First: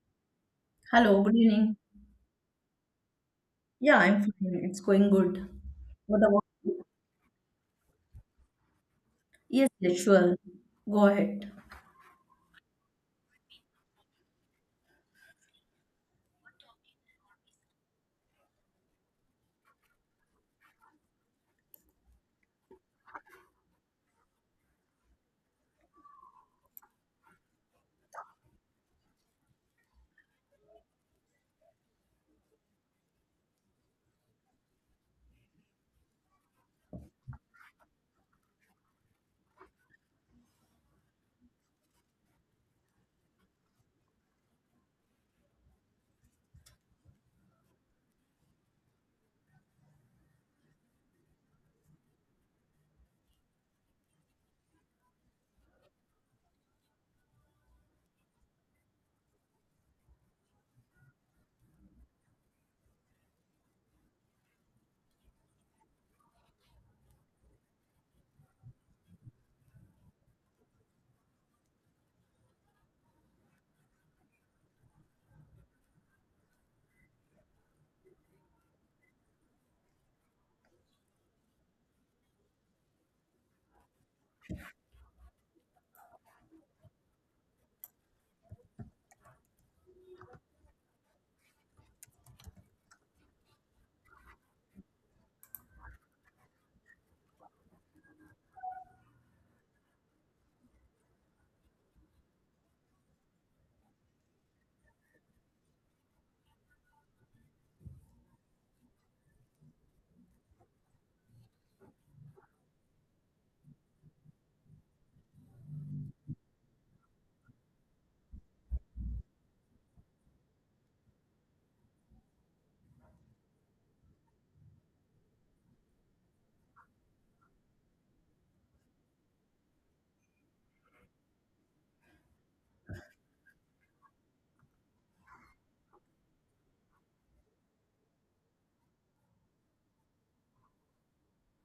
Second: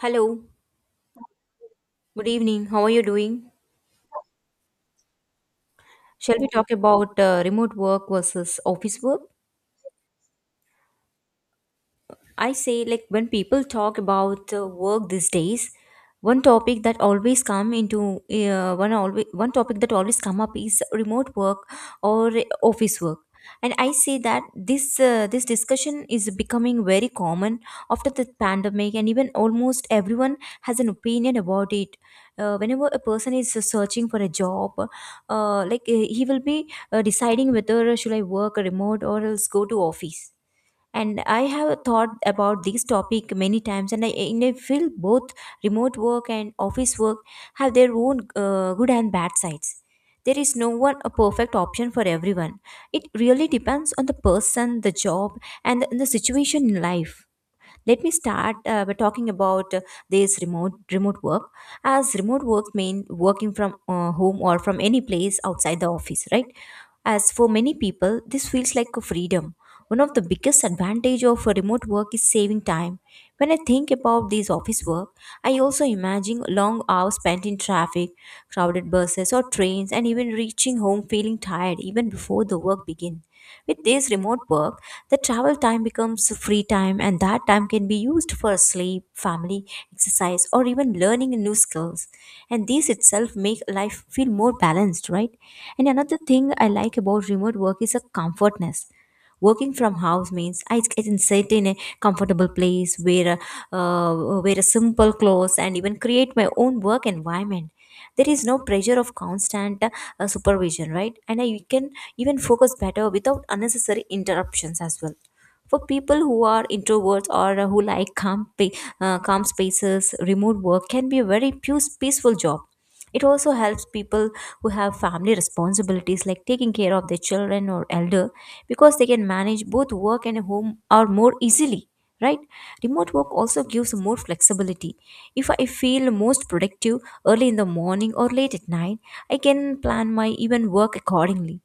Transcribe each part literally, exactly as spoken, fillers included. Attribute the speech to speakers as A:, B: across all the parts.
A: Hello,
B: Hello, good evening.
A: good evening. How are you doing?
B: Yeah, I'm fine. It's going good. What
A: Shall
B: about?
A: we talk about uh, remote work versus office work?
B: Yes, yes, sure. Go ahead.
A: I say like when people talk about uh, work these days, one topic that always come into uh, one always one topic that always come up is remote work or office work. And I say that this uh, this discussion is becoming very common after the pandemic, and even almost everyone has an opinion about it. Uh, whenever a person is searching for a job, uh, like uh, he will be uh, deciding whether should I work remote or else go to office. And i have thought about this topic many times, and i, and I feel both remote work and office work have their own uh, good and bad sides. There is no one a perfect option for everyone. It really depends on the person, the job, and the, the situation in life. Let me start uh, by talking about uh, this remote remote work. As remote work mean working from uh, home or from any place outside the office, right? As for many people, this feels like a freedom. One of the biggest advantage of a remote work is saving time. When I think about this office work, I also imagine long hours spent in traffic, crowded buses or trains, and even reaching home feeling tired even before the work begins. With this remote work, the travel time becomes free time, and that time can be used for sleep, family, exercise, or even learning new skills. And these itself make life feel more balanced, right? And another thing I like about remote work is a comfortness. Working from house means I can sit in a comfortable place, wear a, uh, wear a simple clothes, and even create my own work environment. There is no pressure of constant uh, supervision, right? And I can even focus better without unnecessary interruptions as well. For people who are introverts or uh, who like calm, pa- uh, calm spaces, remote work can be a very pu- peaceful job. It also helps people who have family responsibilities like taking care of their children or elder, because they can manage both work and home or more easily, right? Remote work also gives more flexibility. If I feel most productive early in the morning or late at night, I can plan my even work accordingly.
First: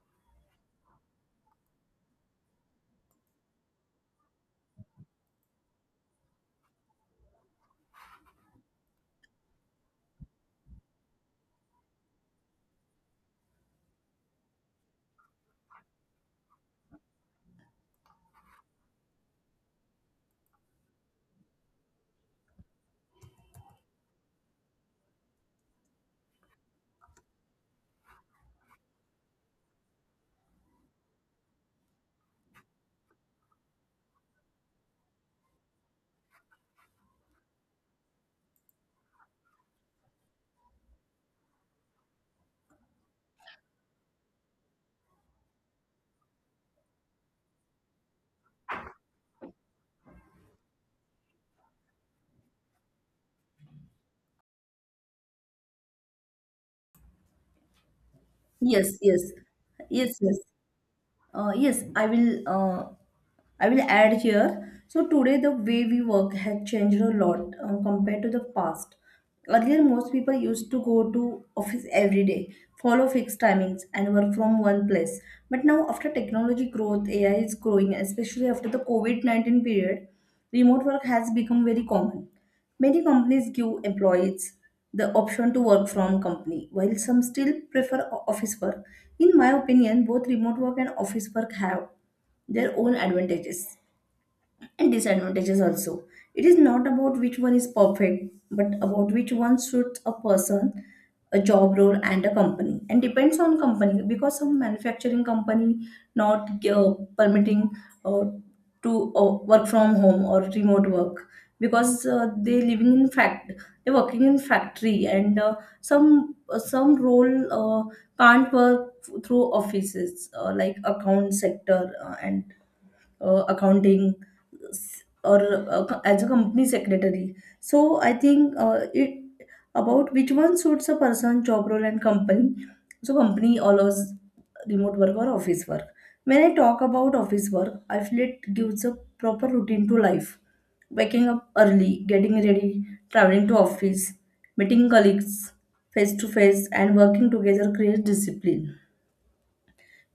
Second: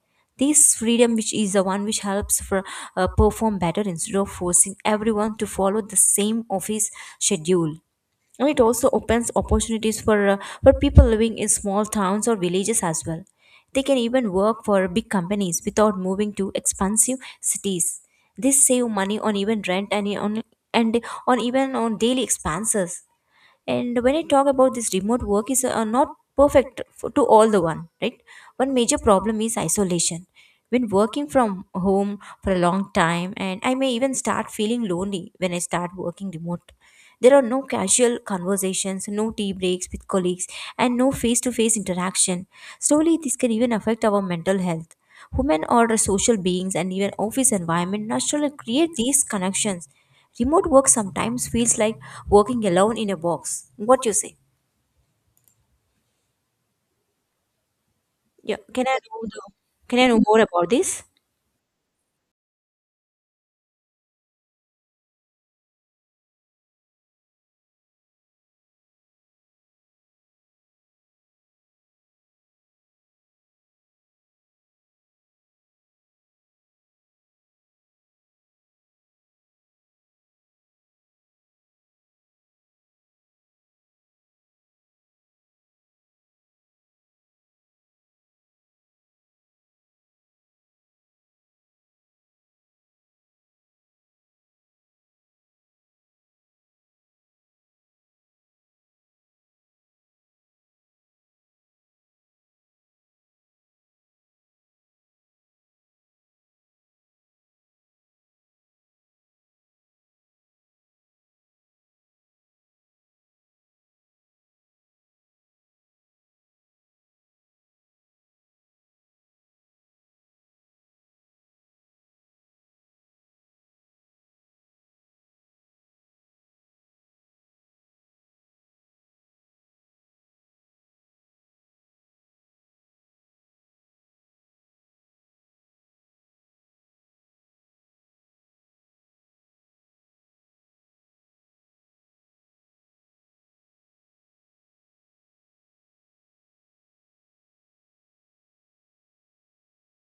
A: This freedom which is the one which helps for uh, perform better instead of forcing everyone to follow the same office schedule. And it also opens opportunities for uh, for people living in small towns or villages as well. They can even work for big companies without moving to expensive cities. This save money on even rent and on and on even on daily expenses. And when I talk about this remote work is uh, not perfect for, to all the one, right? One major problem is isolation. When working from home for a long time, and I may even start feeling lonely when I start working remote. There are no casual conversations, no tea breaks with colleagues, and no face to face interaction. Slowly this can even affect our mental health. Women are social beings, and even office environment naturally create these connections. Remote work sometimes feels like working alone in a box. What you say? Yeah. Can I
B: Yes,
A: know
B: yes,
A: the, Can I
B: yes,
A: know
B: yes.
A: more about this?
B: Uh, yes, I will. Uh, I will add here. So today, the way we work has changed a lot uh, compared to the past. Earlier, most people used to go to office every day, follow fixed timings, and work from one place. But now, after technology growth, A I is growing, especially after the COVID nineteen period, remote work has become very common. Many companies give employees the option to work from company, while some still prefer o- office work. In my opinion, both remote work and office work have their own advantages and disadvantages also. It is not about which one is perfect, but about which one suits a person, a job role, and a company. And depends on company because some manufacturing company not uh, permitting uh, to uh, work from home or remote work because uh, they living in fact they working in factory and uh, some uh, some role uh, can't work through offices uh, like account sector uh, and uh, accounting s- or uh, co- as a company secretary, so I think uh, it about which one suits a person, job role, and company. So company allows remote work or office work. When I talk about office work, I feel it gives a proper routine to life: waking up early, getting ready, traveling to office, meeting colleagues face to face and working together creates discipline.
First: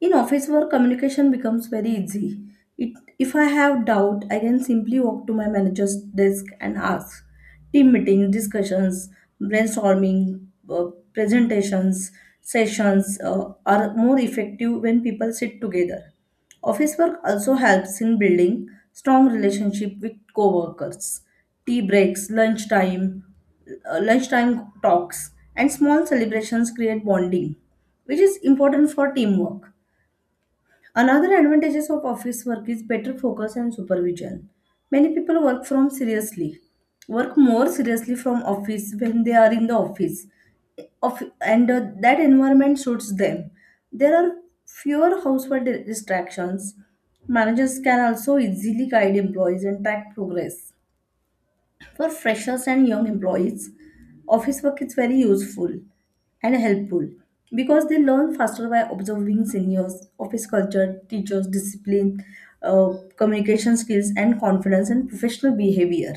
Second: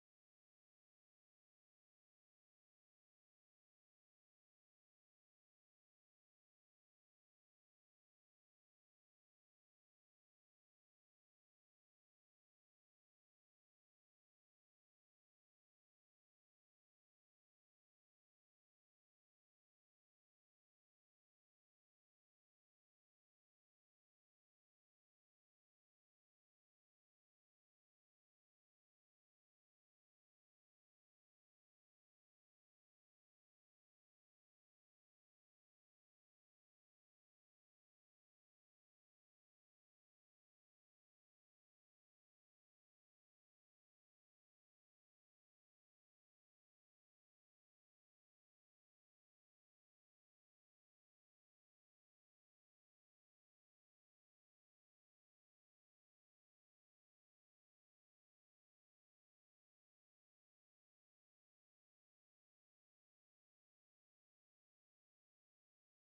B: In office work, communication becomes very easy. It, if I have doubt, I can simply walk to my manager's desk and ask. Team meetings, discussions, brainstorming, uh, presentations, sessions uh, are more effective when people sit together. Office work also helps in building strong relationship with co-workers. Tea breaks, lunchtime, uh, lunchtime talks, and small celebrations create bonding, which is important for teamwork. Another advantages of office work is better focus and supervision. Many people work from seriously, Work more seriously from office when they are in the office, of, and uh, that environment suits them. There are fewer household distractions. Managers can also easily guide employees and track progress. For freshers and young employees, office work is very useful and helpful because they learn faster by observing seniors, office culture, teachers, discipline, uh, communication skills, and confidence and professional behavior.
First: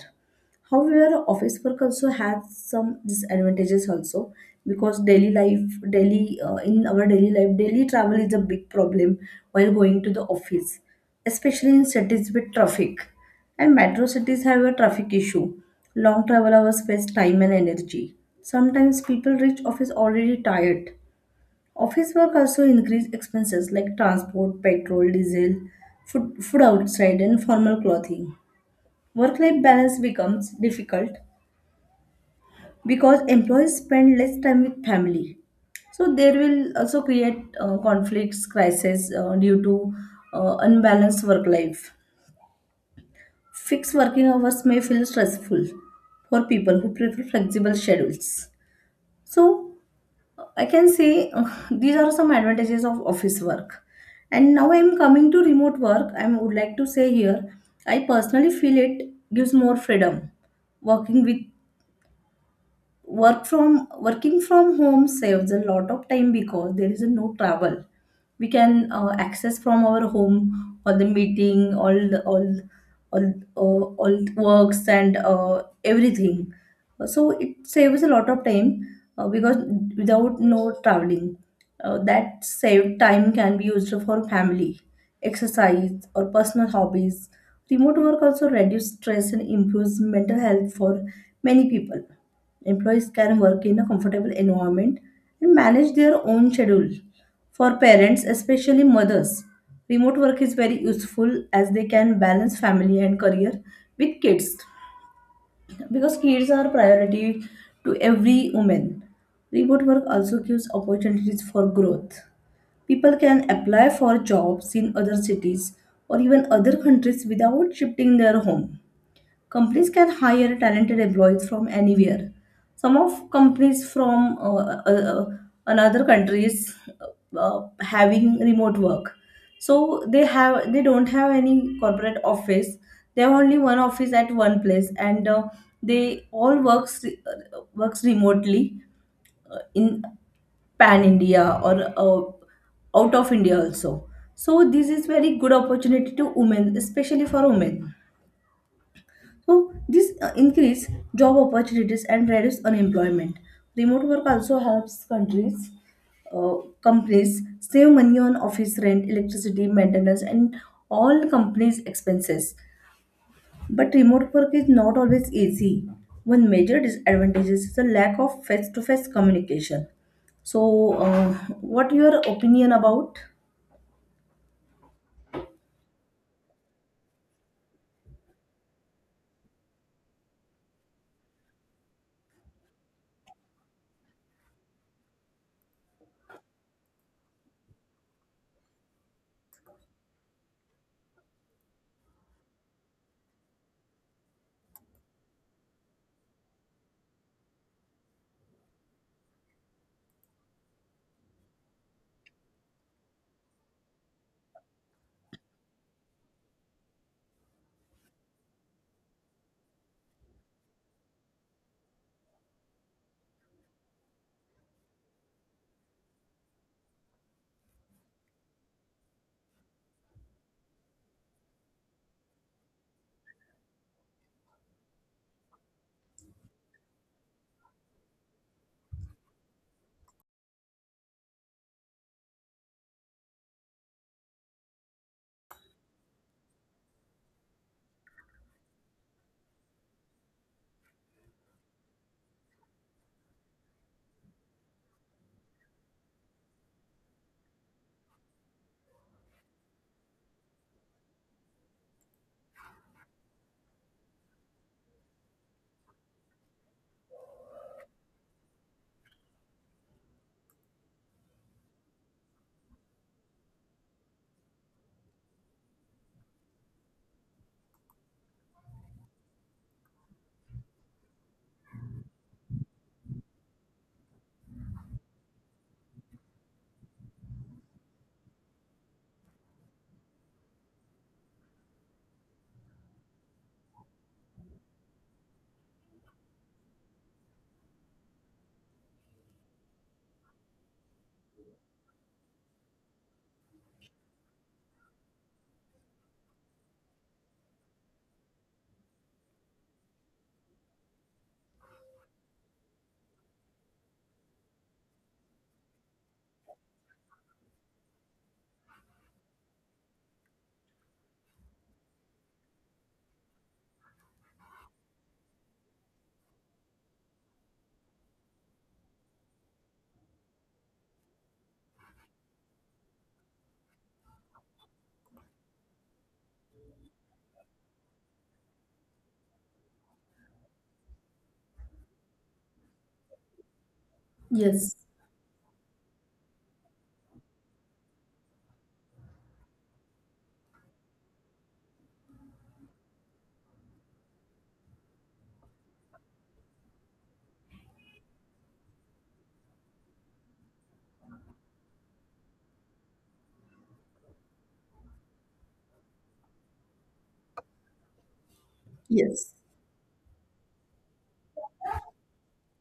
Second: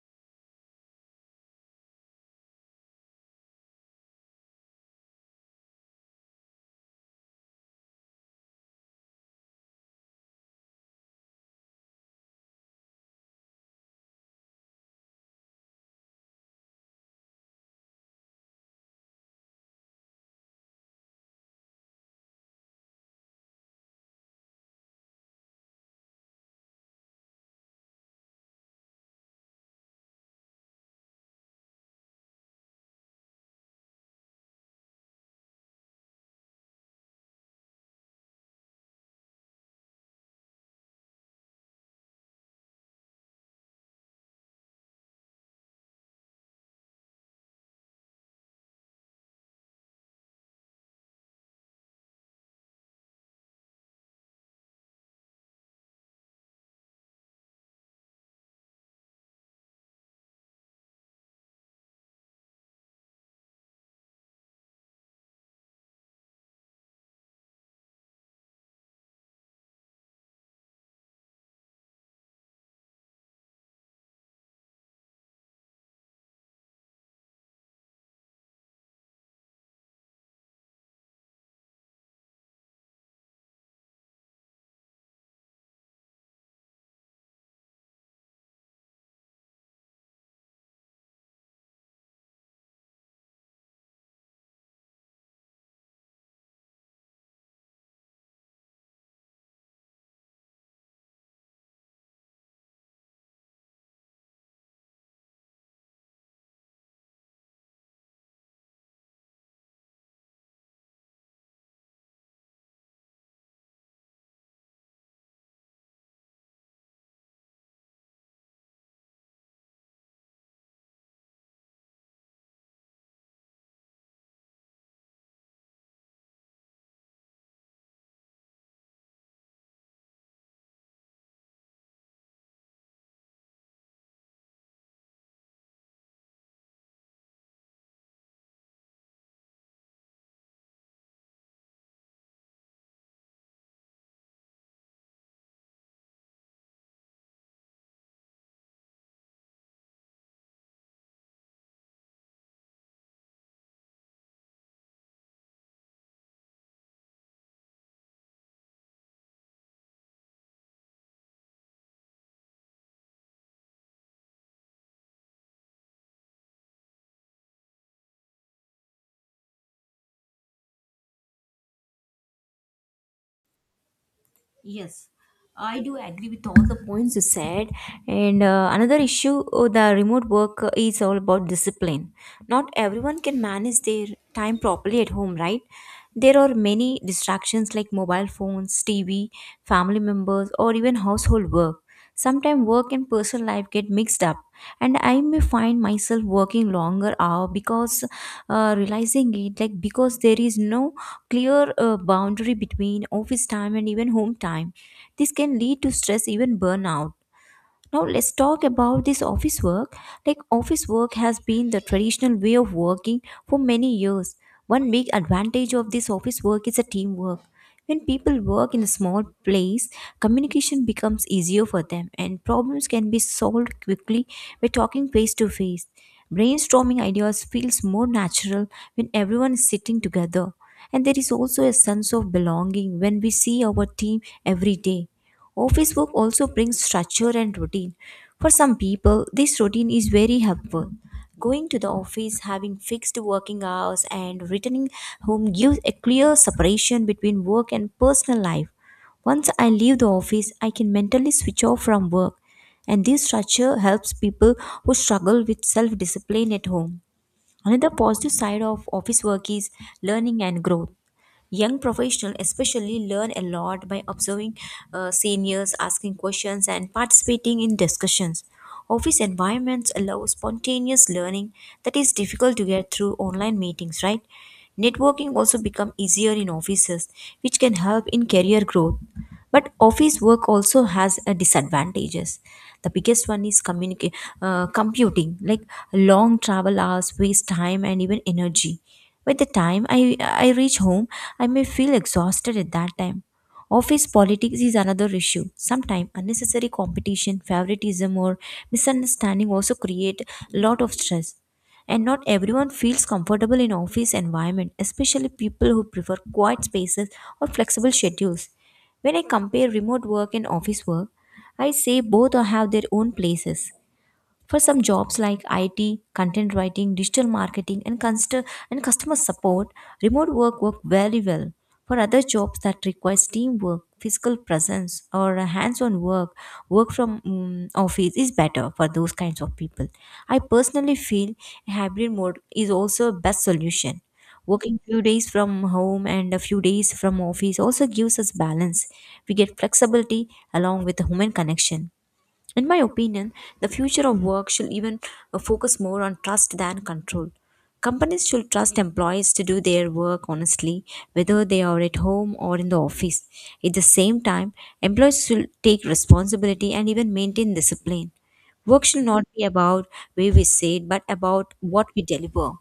B: However, office work also has some disadvantages also because daily life, daily uh, in our daily life, daily travel is a big problem while going to the office, especially in cities with traffic. And metro cities have a traffic issue. Long travel hours waste time and energy. Sometimes people reach office already tired. Office work also increase expenses like transport, petrol, diesel, food, food outside, and formal clothing. Work-life balance becomes difficult because employees spend less time with family. So there will also create uh, conflicts, crises uh, due to uh, unbalanced work life. Fixed working hours may feel stressful for people who prefer flexible schedules. So, I can say uh, these are some advantages of office work. And now I'm coming to remote work. I would like to say here, I personally feel it gives more freedom. working with work from Working from home saves a lot of time because there is no travel. We can uh, access from our home all the meeting all the all all uh, all works and uh, everything. So it saves a lot of time uh, because without no traveling, uh, that saved time can be used for family, exercise or personal hobbies. Remote work also reduces stress and improves mental health for many people. Employees can work in a comfortable environment and manage their own schedule. For parents, especially mothers, remote work is very useful as they can balance family and career with kids, because kids are priority to every woman. Remote work also gives opportunities for growth. People can apply for jobs in other cities or even other countries without shifting their home. Companies can hire talented employees from anywhere. Some of companies from uh, uh, uh, another countries uh, uh, having remote work, so they have they don't have any corporate office. They have only one office at one place and uh, they all works uh, works remotely in pan India or uh, out of India also. So this is very good opportunity to women, especially for women. So this uh, increase job opportunities and reduce unemployment. Remote work also helps countries, uh, companies save money on office rent, electricity, maintenance, and all companies' expenses. But remote work is not always easy. One major disadvantage is the lack of face-to-face communication. So, uh, what your opinion about?
A: Yes, I do agree with all the points you said. And uh, another issue, uh, the remote work uh, is all about discipline. Not everyone can manage their time properly at home, right? There are many distractions like mobile phones, T V, family members, or even household work. Sometimes work and personal life get mixed up, and I may find myself working longer hour because uh, realizing it like because there is no clear uh, boundary between office time and even home time. This can lead to stress, even burnout. Now let's talk about this office work. Like office work has been the traditional way of working for many years. One big advantage of this office work is a teamwork. When people work in a small place, communication becomes easier for them, and problems can be solved quickly by talking face to face. Brainstorming ideas feels more natural when everyone is sitting together. And there is also a sense of belonging when we see our team every day. Office work also brings structure and routine. For some people, this routine is very helpful. Going to the office, having fixed working hours, and returning home gives a clear separation between work and personal life. Once I leave the office, I can mentally switch off from work, and this structure helps people who struggle with self discipline at home. Another positive side of office work is learning and growth. Young professionals especially learn a lot by observing uh, seniors, asking questions, and participating in discussions. Office environments allow spontaneous learning that is difficult to get through online meetings, right? Networking also become easier in offices, which can help in career growth. But office work also has a disadvantages. The biggest one is communica- uh, computing, like long travel hours waste time and even energy. By the time I, I reach home, I may feel exhausted at that time. Office politics is another issue. Sometimes unnecessary competition, favoritism, or misunderstanding also create a lot of stress. And not everyone feels comfortable in office environment, especially people who prefer quiet spaces or flexible schedules. When I compare remote work and office work, I say both have their own places. For some jobs like I T, content writing, digital marketing, and, const- and customer support, remote work work very well. For other jobs that requires teamwork, physical presence, or a hands-on work, work from mm, office is better for those kinds of people. I personally feel a hybrid mode is also a best solution.
B: Yes.
A: Working few days from home and a few days from office also gives us balance. We get flexibility along with the human connection. In my opinion, the future of work should even uh, focus more on trust than control. Companies should trust employees to do their work honestly, whether they are at home or in the office. At the same time, employees should take responsibility and even maintain discipline. Work should not
B: Yes.
A: be about where we say it, but about what we deliver.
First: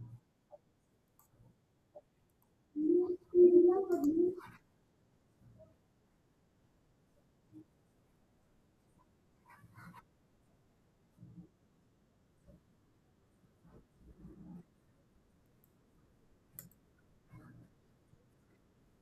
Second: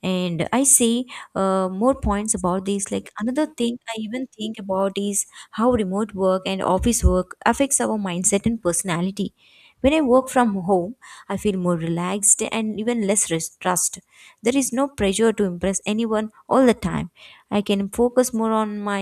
A: And I see uh, more points about this, like another thing I even think about is how remote work and office work affects our mindset and personality. When I work from home, I feel more relaxed and even less res- stressed. There is no pressure to impress anyone all the time. I can focus more on my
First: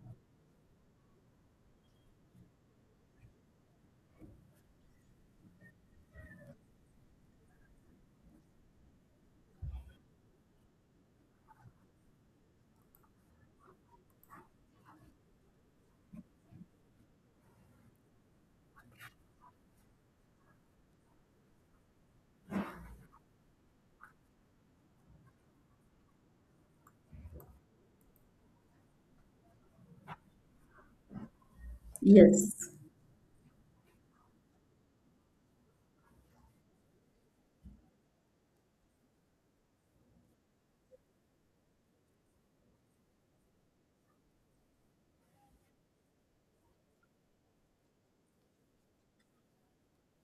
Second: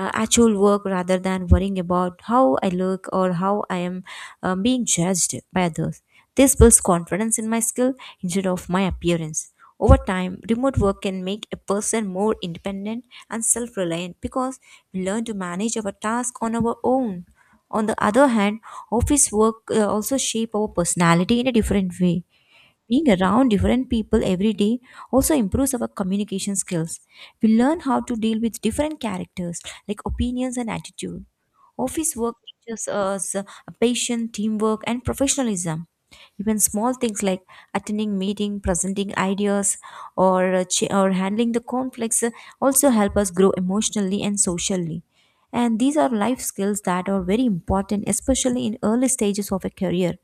A: uh, actual work rather than worrying about how I look or how I am uh, being judged by others. This builds confidence in my skill instead of my appearance. Over time, remote work can make a person more independent and self reliant, because we learn to manage our task on our own. On the other hand, office work uh, also shape our personality in a different way. Being around different people every day also improves our communication skills. We learn how to deal with different characters, like opinions and attitude. Office work
B: Yes.
A: teaches us uh, patience, teamwork, and professionalism. Even small things like attending meeting, presenting ideas, or uh, ch- or handling the conflicts uh, also help us grow emotionally and socially. And these are life skills that are very important, especially in early stages of a career.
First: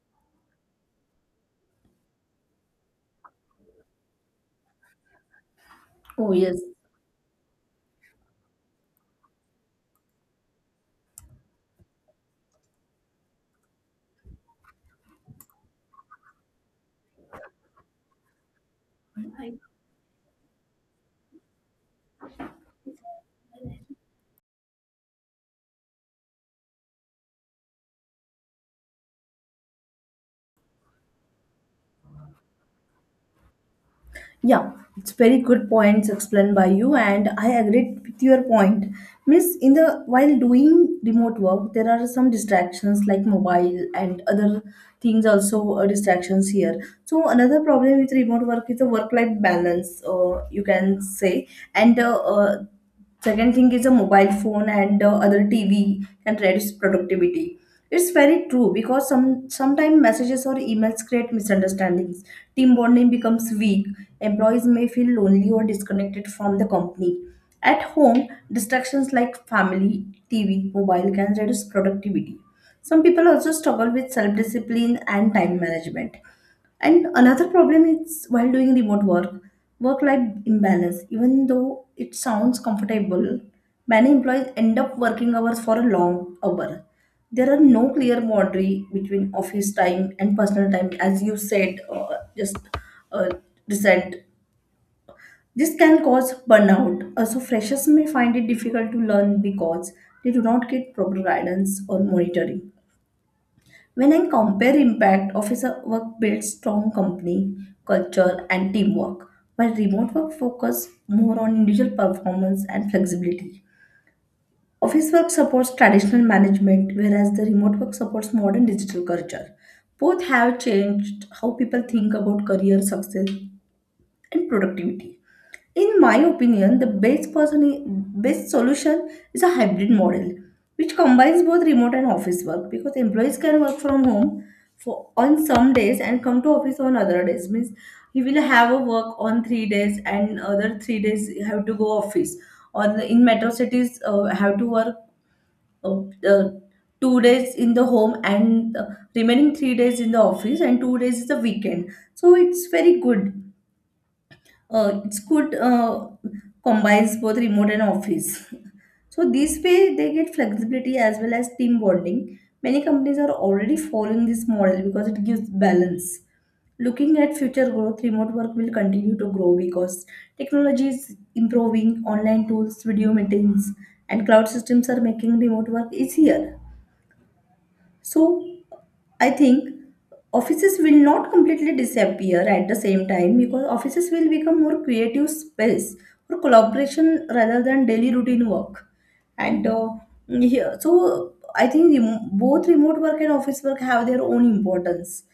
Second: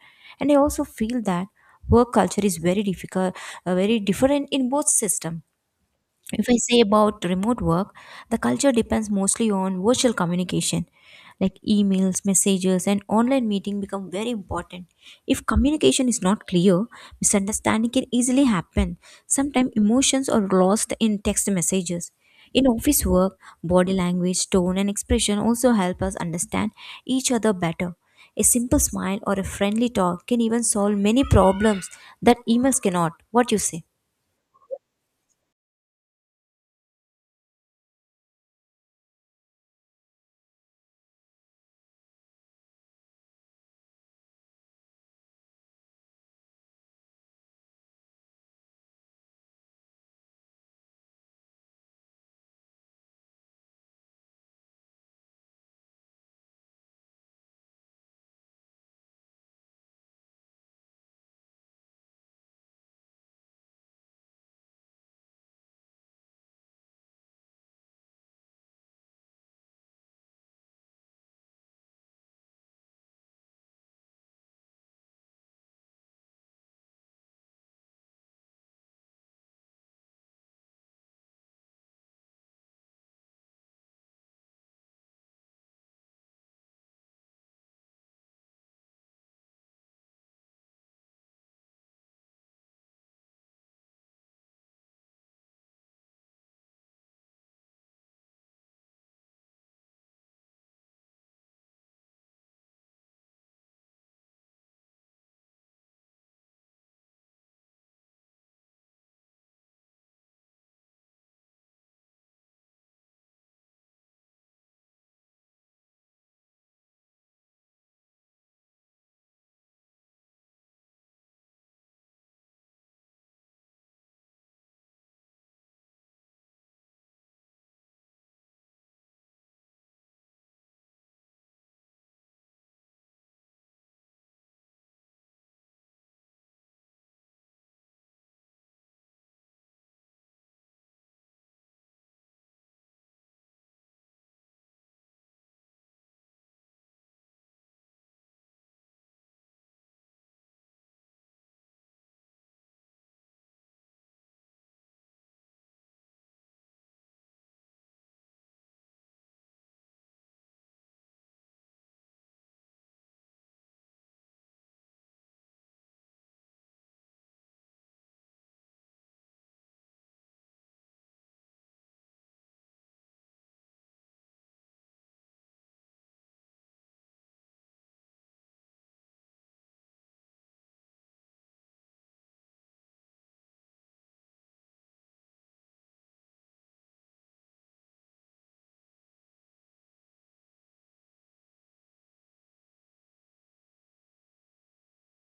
A: And I also feel that work culture is very difficult, uh, very different in both system.
B: Oh,
A: If I
B: yes.
A: say about remote work, the culture depends mostly on virtual communication. Like emails, messages, and online meeting become very important. If communication is not clear, misunderstanding can easily happen. Sometimes emotions are lost in text messages. In office work, body language, tone, and expression also help us understand each other better. A simple smile or a friendly talk can even solve many problems that emails cannot. What you say?
B: Yeah, it's very good points explained by you, and I agreed with your point. Miss, in the while doing remote work, there are some distractions like mobile and other things also, uh, distractions here. So another problem with remote work is the work-life balance, uh, you can say, and uh, uh, second thing is a mobile phone and uh, other T V can reduce productivity. It's very true because some sometimes messages or emails create misunderstandings. Team bonding becomes weak. Employees may feel lonely or disconnected from the company. At home, distractions like family, T V, mobile can reduce productivity. Some people also struggle with self discipline and time management. And another problem is while doing remote work, work life imbalance. Even though it sounds comfortable, many employees end up working hours for a long hour. There are no clear boundary between office time and personal time, as you said, uh, just uh, recent. This can cause burnout. Also, freshers may find it difficult to learn because they do not get proper guidance or monitoring. When I compare impact, office work builds strong company culture and teamwork, while remote work focuses more on individual performance and flexibility. Office work supports traditional management, whereas the remote work supports modern digital culture. Both have changed how people think about career success and productivity. In my opinion, the best person, best solution is a hybrid model, which combines both remote and office work because employees can work from home for on some days and come to office on other days. Means he will have a work on three days and other three days he have to go office. Or in metro cities, uh, have to work uh, uh, two days in the home and uh, remaining three days in the office and two days is the weekend. So it's very good uh, it's good uh, combines both remote and office. So this way they get flexibility as well as team bonding. Many companies are already following this model because it gives balance. Looking at future growth, remote work will continue to grow because technology is improving, online tools, video meetings, and cloud systems are making remote work easier. So I think offices will not completely disappear at the same time because offices will become more creative space for collaboration rather than daily routine work. And uh, here, so I think rem- both remote work and office work have their own importance.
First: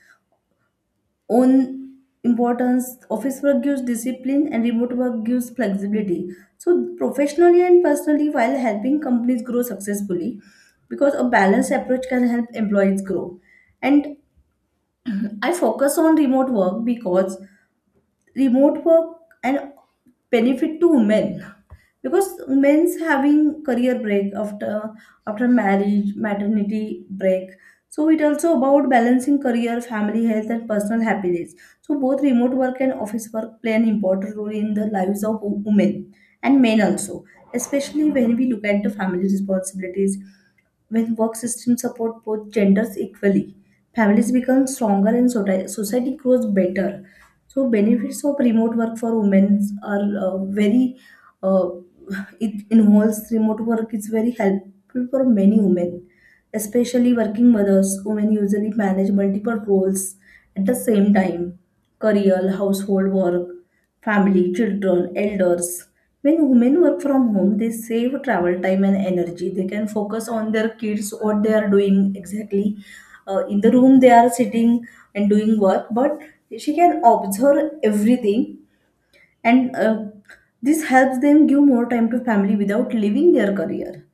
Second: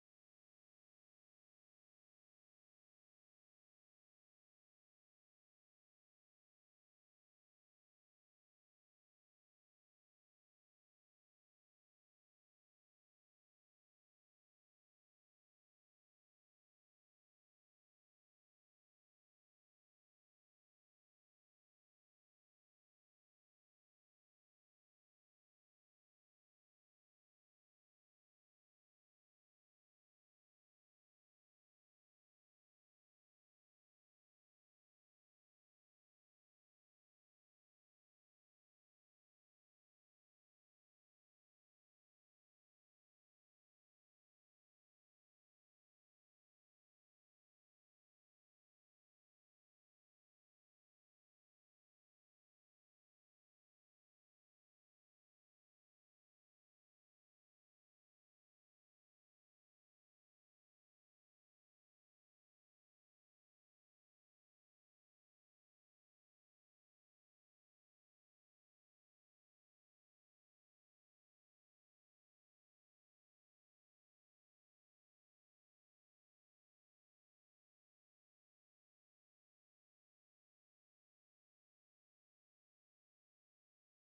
B: Own Importance: office work gives discipline and remote work gives flexibility, so professionally and personally while helping companies grow successfully, because a balanced approach can help employees grow. And I focus on remote work because remote work and benefit to women, because men's having career break after after marriage, maternity break. So it also about balancing career, family, health and personal happiness. So both remote work and office work play an important role in the lives of wo- women and men also, especially when we look at the family responsibilities. When work systems support both genders equally, families become stronger and soti- society grows better. So benefits of remote work for women are uh, very uh, it involves remote work is very helpful for many women, especially working mothers. Women usually manage multiple roles at the same time: career, household work, family, children, elders. When women work from home, they save travel time and energy. They can focus on their kids, what they are doing exactly. Uh, in the room, they are sitting and doing work, but she can observe everything and uh, this helps them give more time to family without leaving their career.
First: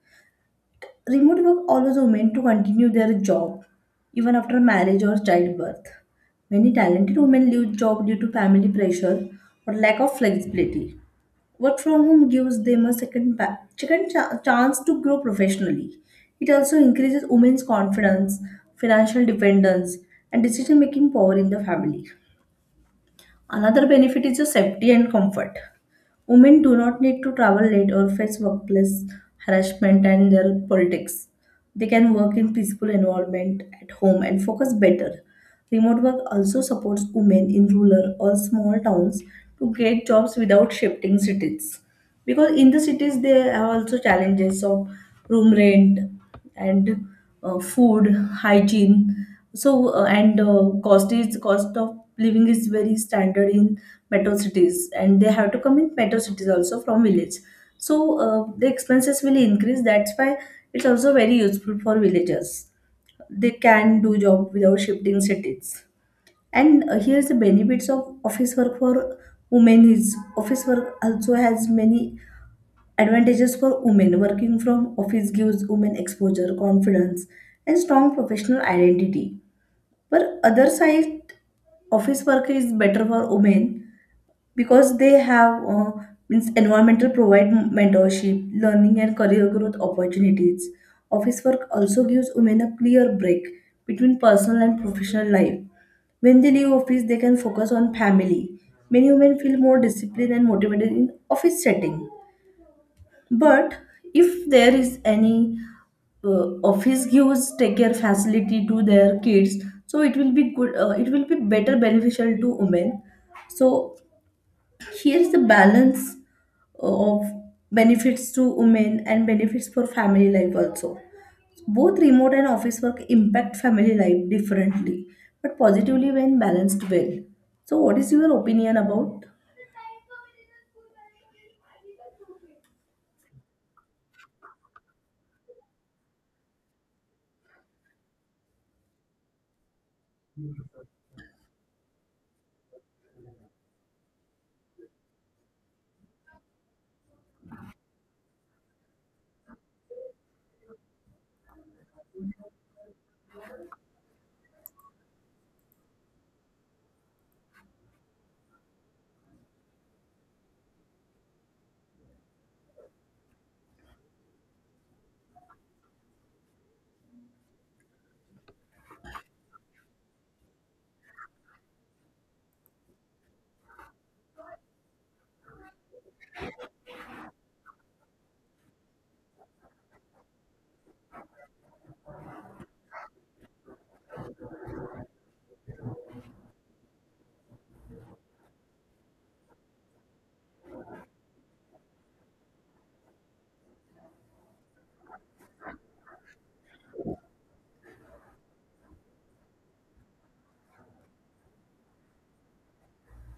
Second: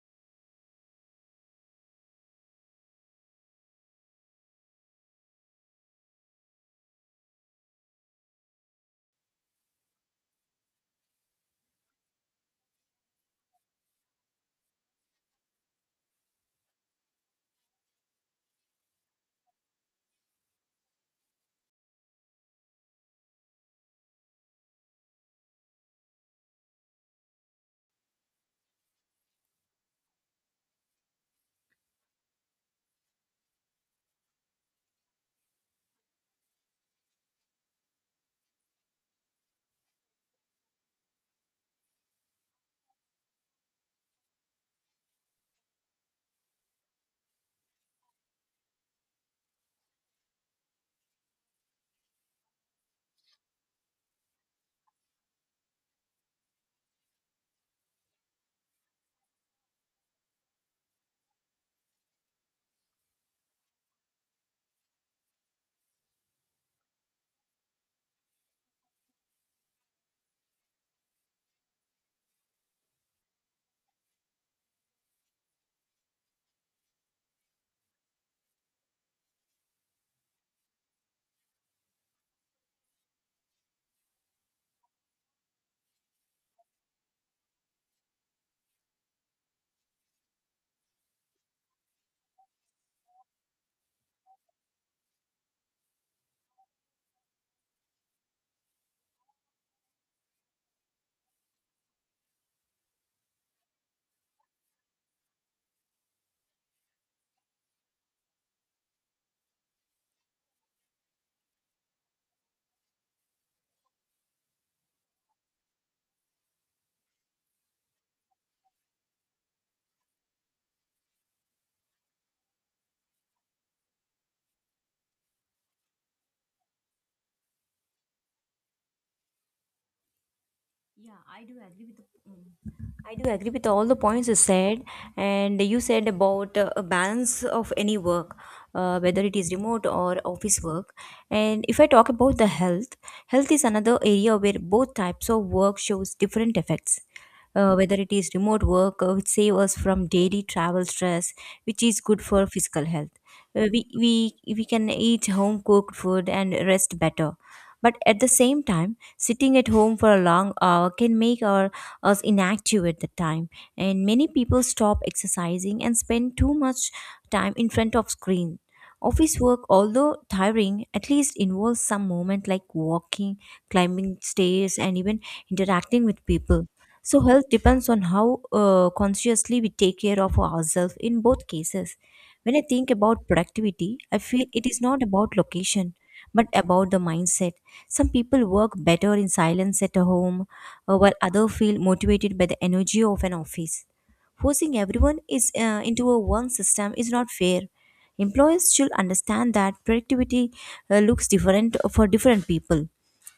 B: Remote work allows women to continue their job even after marriage or childbirth. Many talented women leave job due to family pressure or lack of flexibility. Work from home gives them a second, pa- second cha- chance to grow professionally. It also increases women's confidence, financial dependence, and decision making power in the family. Another benefit is the safety and comfort. Women do not need to travel late or face workplace harassment and their politics. They can work in peaceful environment at home and focus better. Remote work also supports women in rural or small towns to get jobs without shifting cities. Because in the cities there are also challenges of room rent, and uh, food hygiene, so uh, and uh, cost is cost of living is very standard in metro cities and they have to come in metro cities also from village, so uh, the expenses will increase. That's why it's also very useful for villagers. They can do job without shifting cities. And uh, here's the benefits of office work for women is office work also has many advantages. For women working from office gives women exposure, confidence, and strong professional identity. But other side, office work is better for women because they have uh, means environmental provide mentorship, learning, and career growth opportunities. Office work also gives women a clear break between personal and professional life. When they leave office, they can focus on family. Many women feel more disciplined and motivated in office setting. But if there is any uh, office gives daycare facility to their kids, so it will be good. Uh, it will be better beneficial to women. So here is the balance of benefits to women and benefits for family life also. Both remote and office work impact family life differently, but positively when balanced well. So, what is your opinion about?
A: Yeah, I do agree with the, mm, I do agree with all the points you said, and you said about uh, a balance of any work, uh, whether it is remote or office work. And if I talk about the health, health is another area where both types of work shows different effects. Uh, whether it is remote work, uh, which save us from daily travel stress, which is good for physical health. Uh, we, we, we can eat home cooked food and rest better. But at the same time, sitting at home for a long hour can make our, us inactive at the time, and many people stop exercising and spend too much time in front of screen. Office work, although tiring, at least involves some moment like walking, climbing stairs, and even interacting with people. So, health depends on how uh, consciously we take care of ourselves in both cases. When I think about productivity, I feel it is not about location, but about the mindset. Some people work better in silence at home, uh, while others feel motivated by the energy of an office. Forcing everyone is uh, into a one system is not fair. Employers should understand that productivity uh, looks different for different people.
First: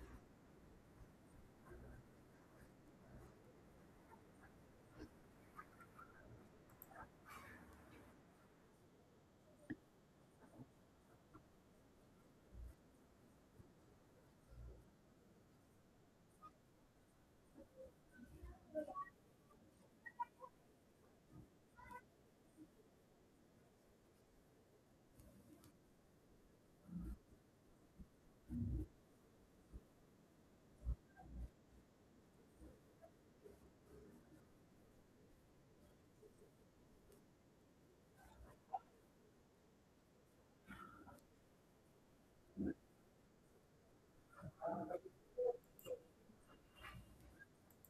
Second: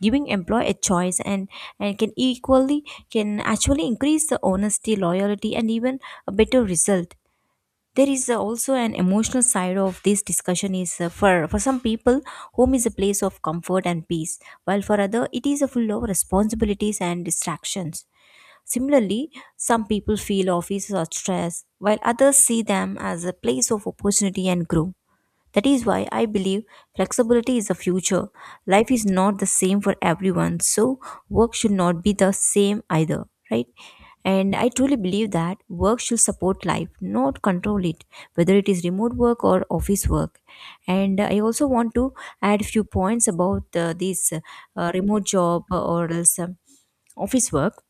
A: Giving employee a choice and, and can equally can actually increase the honesty, loyalty, and even a better result. There is uh, also an emotional side of this discussion is uh, for for some people home is a place of comfort and peace, while for other it is a full of responsibilities and distractions. Similarly, some people feel offices are stress, while others see them as a place of opportunity and growth. That is why I believe flexibility is the future. Life is not the same for everyone, so work should not be the same either, right? And I truly believe that work should support life, not control it, whether it is remote work or office work. And I also want to add few points about uh, this uh, remote job or else um, office work.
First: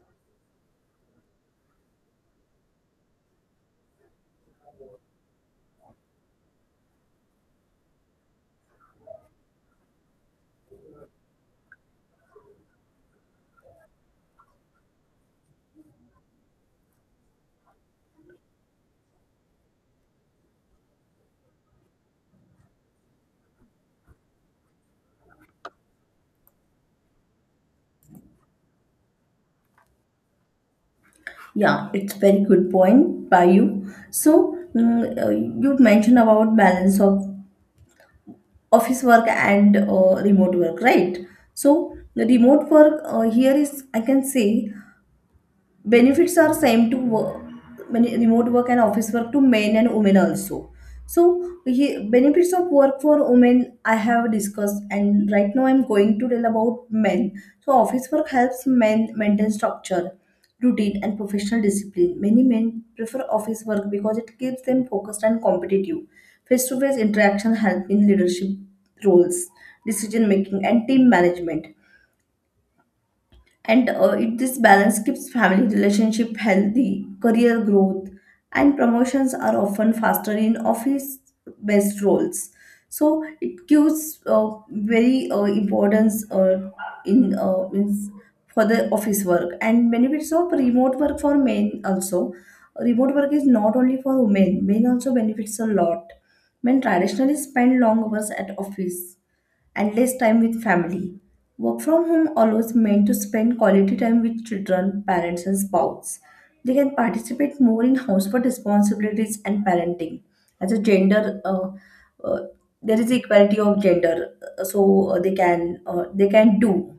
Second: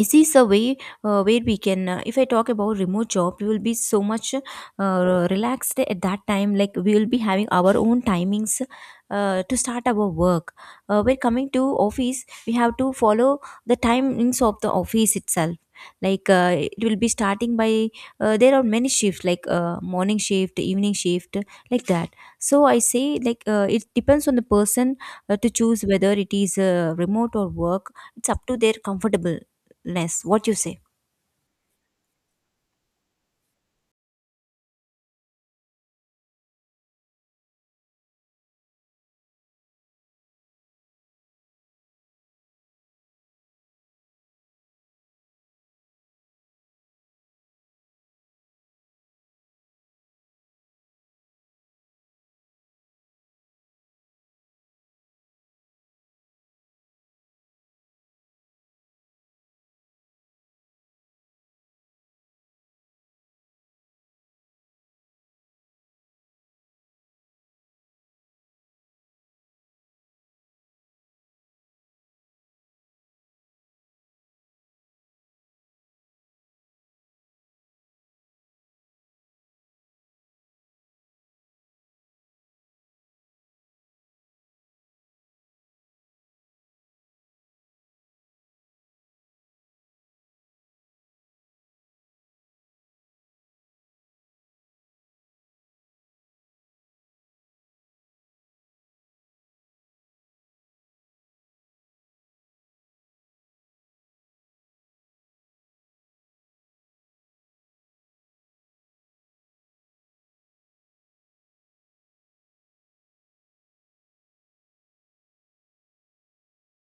A: Is this a way uh, where we can uh, if I talk about remote job, we will be so much uh, relaxed at that time, like we will be having our own timings uh, to start our work. Uh, we're coming to office, we have to follow the timings of the office itself, like uh, it will be starting by uh, there are many shifts, like uh, morning shift, evening shift, like that. So I say, like uh, it depends on the person uh, to choose whether it is uh, remote or work, it's up to their comfortable less. What you say?
B: Yeah, it's very good point by you. So, mm, uh, you mentioned about balance of office work and uh, remote work, right? So, the remote work uh, here is, I can say, benefits are same to work, many remote work and office work to men and women also. So he, benefits of work for women I have discussed, and right now I'm going to tell about men. So office work helps men maintain structure, routine, and professional discipline. Many men prefer office work because it keeps them focused and competitive. Face-to-face interaction help in leadership roles, decision making, and team management. And uh, it, this balance keeps family relationship healthy. Career growth and promotions are often faster in office based roles. So it gives uh, very uh, importance uh, in uh, means for the office work. And benefits of remote work for men also, remote work is not only for women, men also benefits a lot. Men traditionally spend long hours at office and less time with family. Work from home allows men to spend quality time with children, parents, and spouse. They can participate more in household responsibilities and parenting. As a gender, uh, uh, there is equality of gender, uh, so uh, they can, uh, they can do.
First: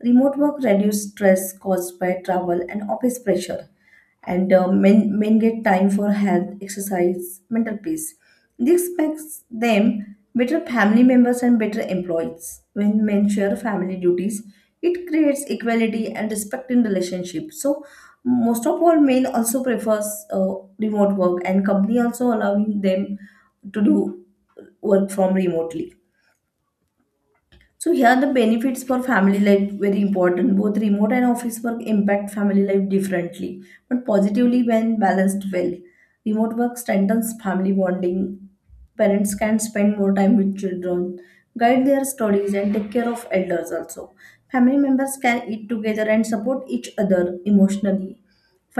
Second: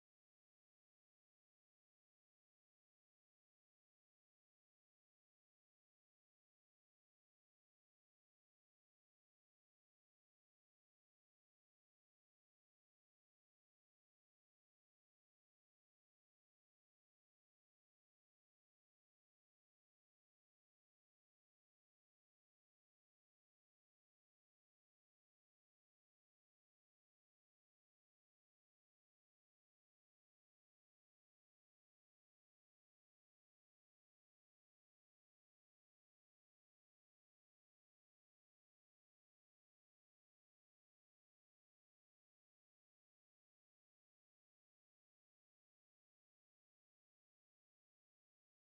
B: Remote work reduces stress caused by travel and office pressure, and uh, men, men get time for health, exercise, mental peace. This makes them better family members and better employees. When men share family duties, it creates equality and respect in relationship. So most of all, men also prefers uh, remote work, and company also allowing them to do work from remotely. So here the benefits for family life very important. Both remote and office work impact family life differently, but positively when balanced well. Remote work strengthens family bonding. Parents can spend more time with children, guide their studies, and take care of elders also. Family members can eat together and support each other emotionally.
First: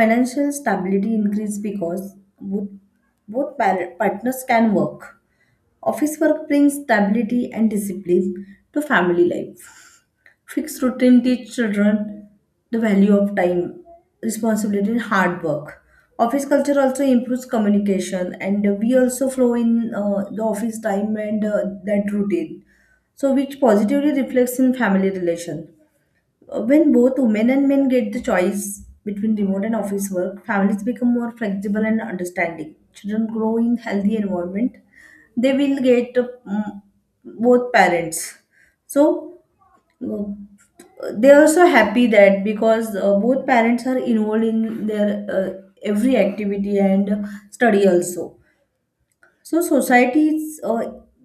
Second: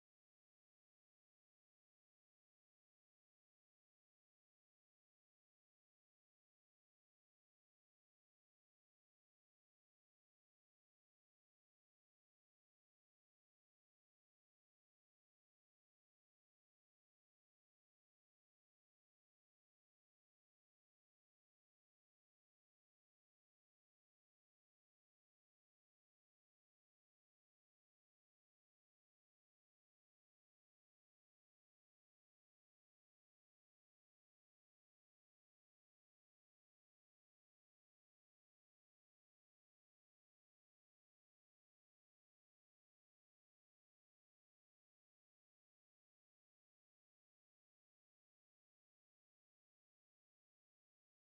B: Financial stability increases because both, both par- partners can work. Office work brings stability and discipline to family life. Fixed routine teach children the value of time, responsibility, and hard work. Office culture also improves communication, and we also flow in uh, the office time and uh, that routine. So, which positively reflects in family relation. Uh, When both women and men get the choice between remote and office work, families become more flexible and understanding. Children grow in healthy environment. They will get uh, mm, both parents. So uh, they are so happy that because uh, both parents are involved in their uh, every activity and study also. So society's uh,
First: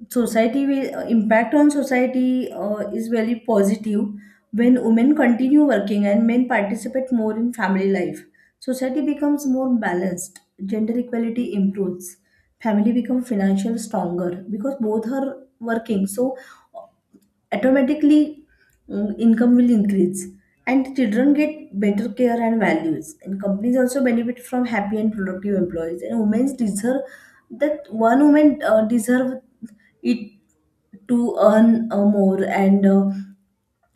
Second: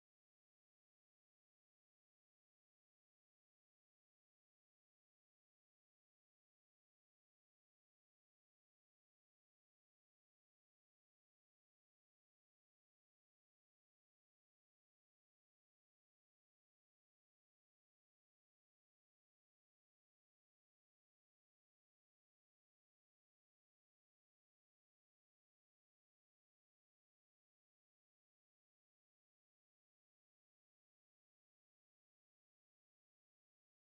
B: society will uh, impact on society uh, is very positive when women continue working and men participate more in family life. Society becomes more balanced. Gender equality improves. Family become financial stronger because both are working. So automatically, mm, income will increase, and children get better care and values, and companies also benefit from happy and productive employees. And women deserve that, one woman uh, deserve it to earn uh, more, and uh,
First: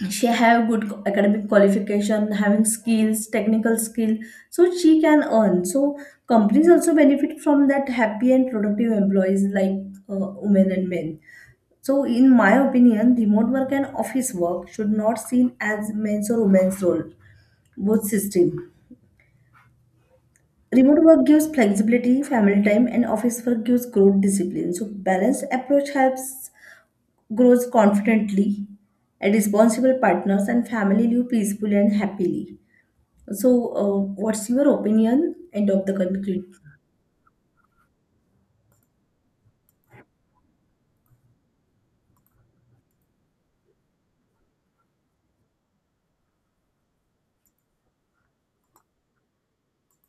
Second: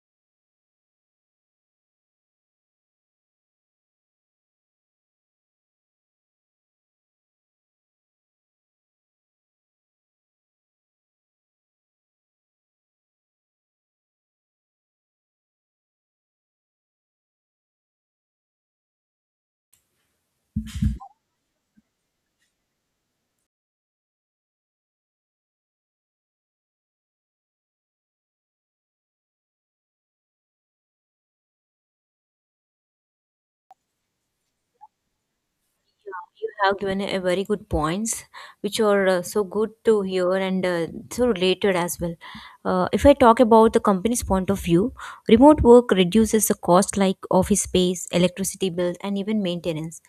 B: she have good academic qualification, having skills, technical skill, so she can earn. So companies also benefit from that happy and productive employees, like uh, women and men. So, in my opinion, remote work and office work should not seen as men's or women's role, both system. Remote work gives flexibility, family time, and office work gives growth discipline. So, balanced approach helps grows confidently, and responsible partners, and family live peacefully and happily. So, uh, what's your opinion? End of the conclusion.
A: You have given a very good points which are uh, so good to hear, and uh, so related as well. Uh, if I talk about the company's point of view, remote work reduces the cost, like office space, electricity bills, and even maintenance.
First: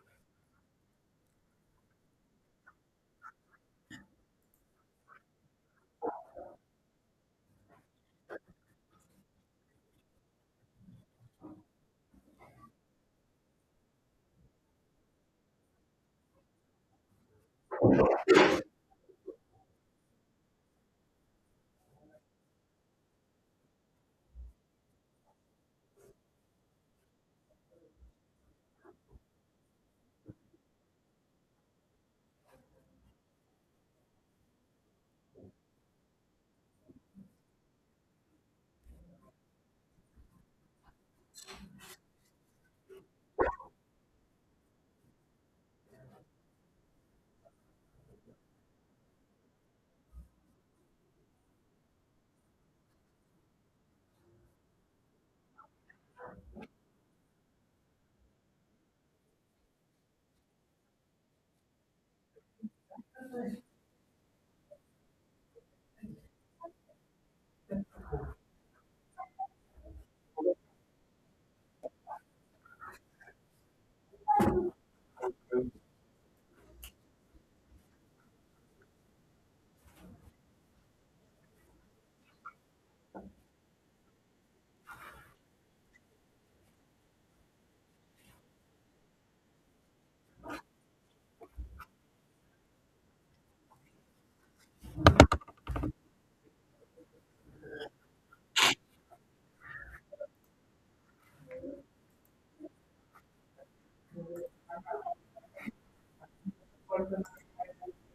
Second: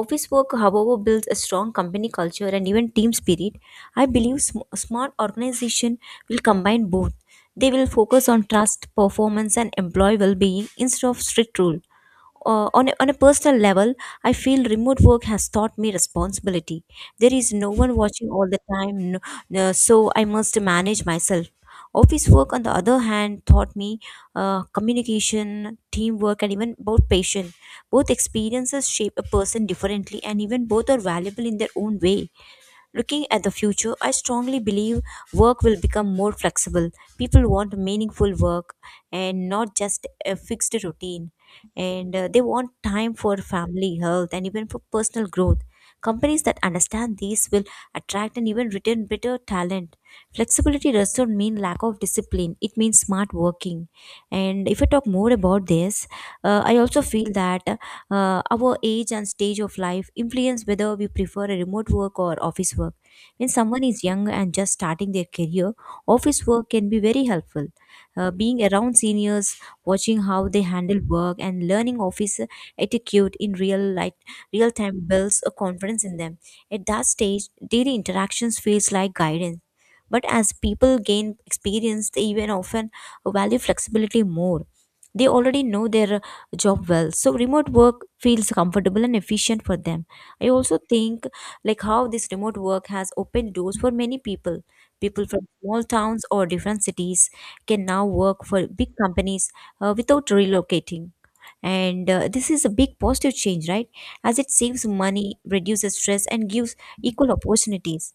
A: Office work, however, builds a strong company culture and even team spirit. I believe sm- smart organization will combine both. They will focus on trust, performance, and employee well-being instead of strict rules. Uh, on, a, on a personal level, I feel remote work has taught me responsibility. There is no one watching all the time, no, no- so I must manage myself. Office work, on the other hand, taught me uh, communication, teamwork, and even about patience. Both experiences shape a person differently, and even both are valuable in their own way. Looking at the future, I strongly believe work will become more flexible. People want meaningful work and not just a fixed routine. And uh, they want time for family, health, and even for personal growth. Companies that understand these will attract and even retain better talent. Flexibility does not mean lack of discipline, it means smart working. And if I talk more about this, uh, I also feel that uh, our age and stage of life influence whether we prefer a remote work or office work. When someone is young and just starting their career, office work can be very helpful. Uh, being around seniors, watching how they handle work, and learning office etiquette in real life, real time builds a confidence in them. At that stage, daily interactions feels like guidance. But as people gain experience, they even often value flexibility more. They already know their job well, so remote work feels comfortable and efficient for them. I also think, like, how this remote work has opened doors for many people. People from small towns or different cities can now work for big companies uh, without relocating. And uh, this is a big positive change, right? As it saves money, reduces stress, and gives equal opportunities.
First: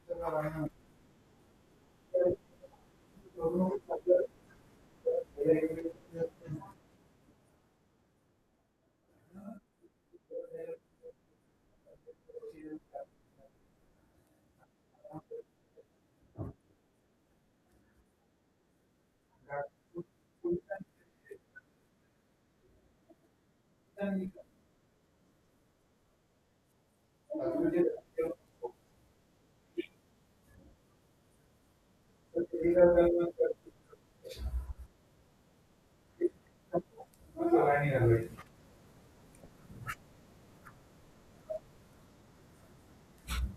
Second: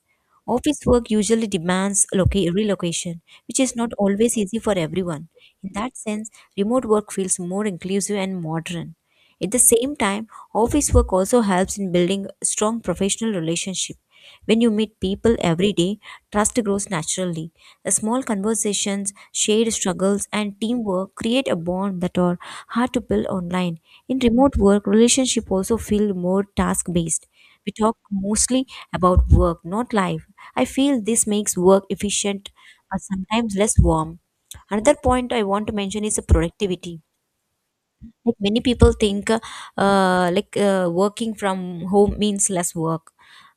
A: Office work usually demands loca- relocation, which is not always easy for everyone. In that sense, remote work feels more inclusive and modern. At the same time, office work also helps in building strong professional relationship. When you meet people every day, trust grows naturally. The small conversations, shared struggles, and teamwork create a bond that are hard to build online. In remote work, relationship also feel more task based. We talk mostly about work, not life. I feel this makes work efficient but sometimes less warm. Another point I want to mention is productivity. Like many people think uh, uh, like uh, working from home means less work,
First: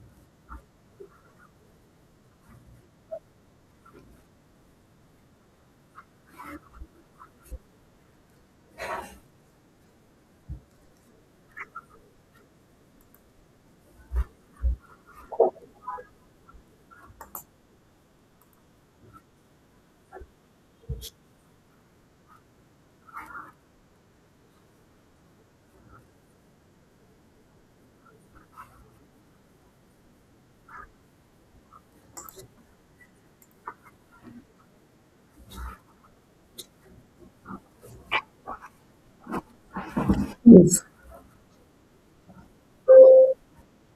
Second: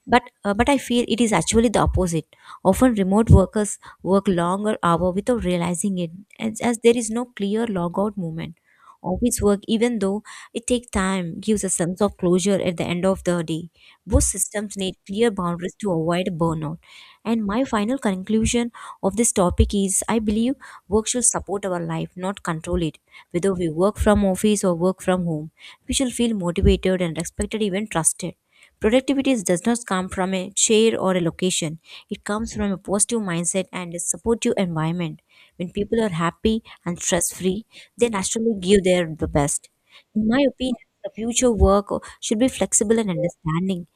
A: but uh, but I feel it is actually the opposite. Often remote workers work longer hour without realizing it, as, as there is no clear logout moment. Office work, even though it takes time, gives a sense of closure at the end of the day. Both systems need clear boundaries to avoid burnout. And my final conclusion of this topic is, I believe work should support our life, not control it. Whether we work from office or work from home, we shall feel motivated and respected, even trusted. Productivity does not come from a chair or a location. It comes from a positive mindset and a supportive environment. When people are happy and stress free, they naturally give their the best. In my opinion,
B: Yes.
A: the future work should be flexible and understanding.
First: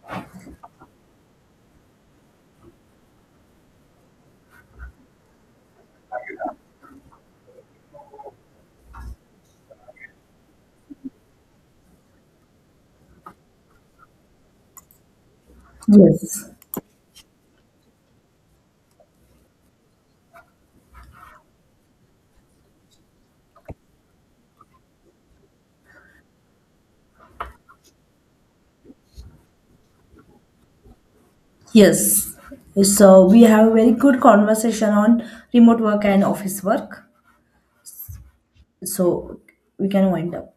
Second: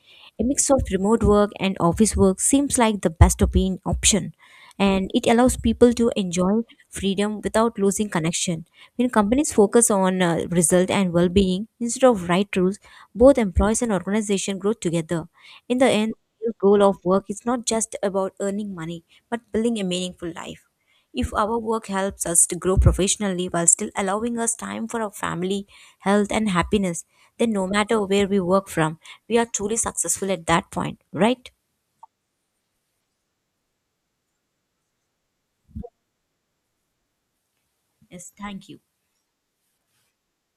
A: A mix of remote work and office work seems like the best opin- option, and it allows people to enjoy freedom without losing connection. When companies focus on uh, result and well being instead of right rules, both employees and organization grow together. In the end,
B: Yes.
A: the goal of work is not just about earning money, but building a meaningful life. If our work helps us to grow professionally while still allowing us time for our family, health, and happiness, then no matter where we work from, we are truly successful at that point, right?
B: Yes. So we have a very good conversation on remote work and office work.
A: Yes, thank you.
B: So we can wind up.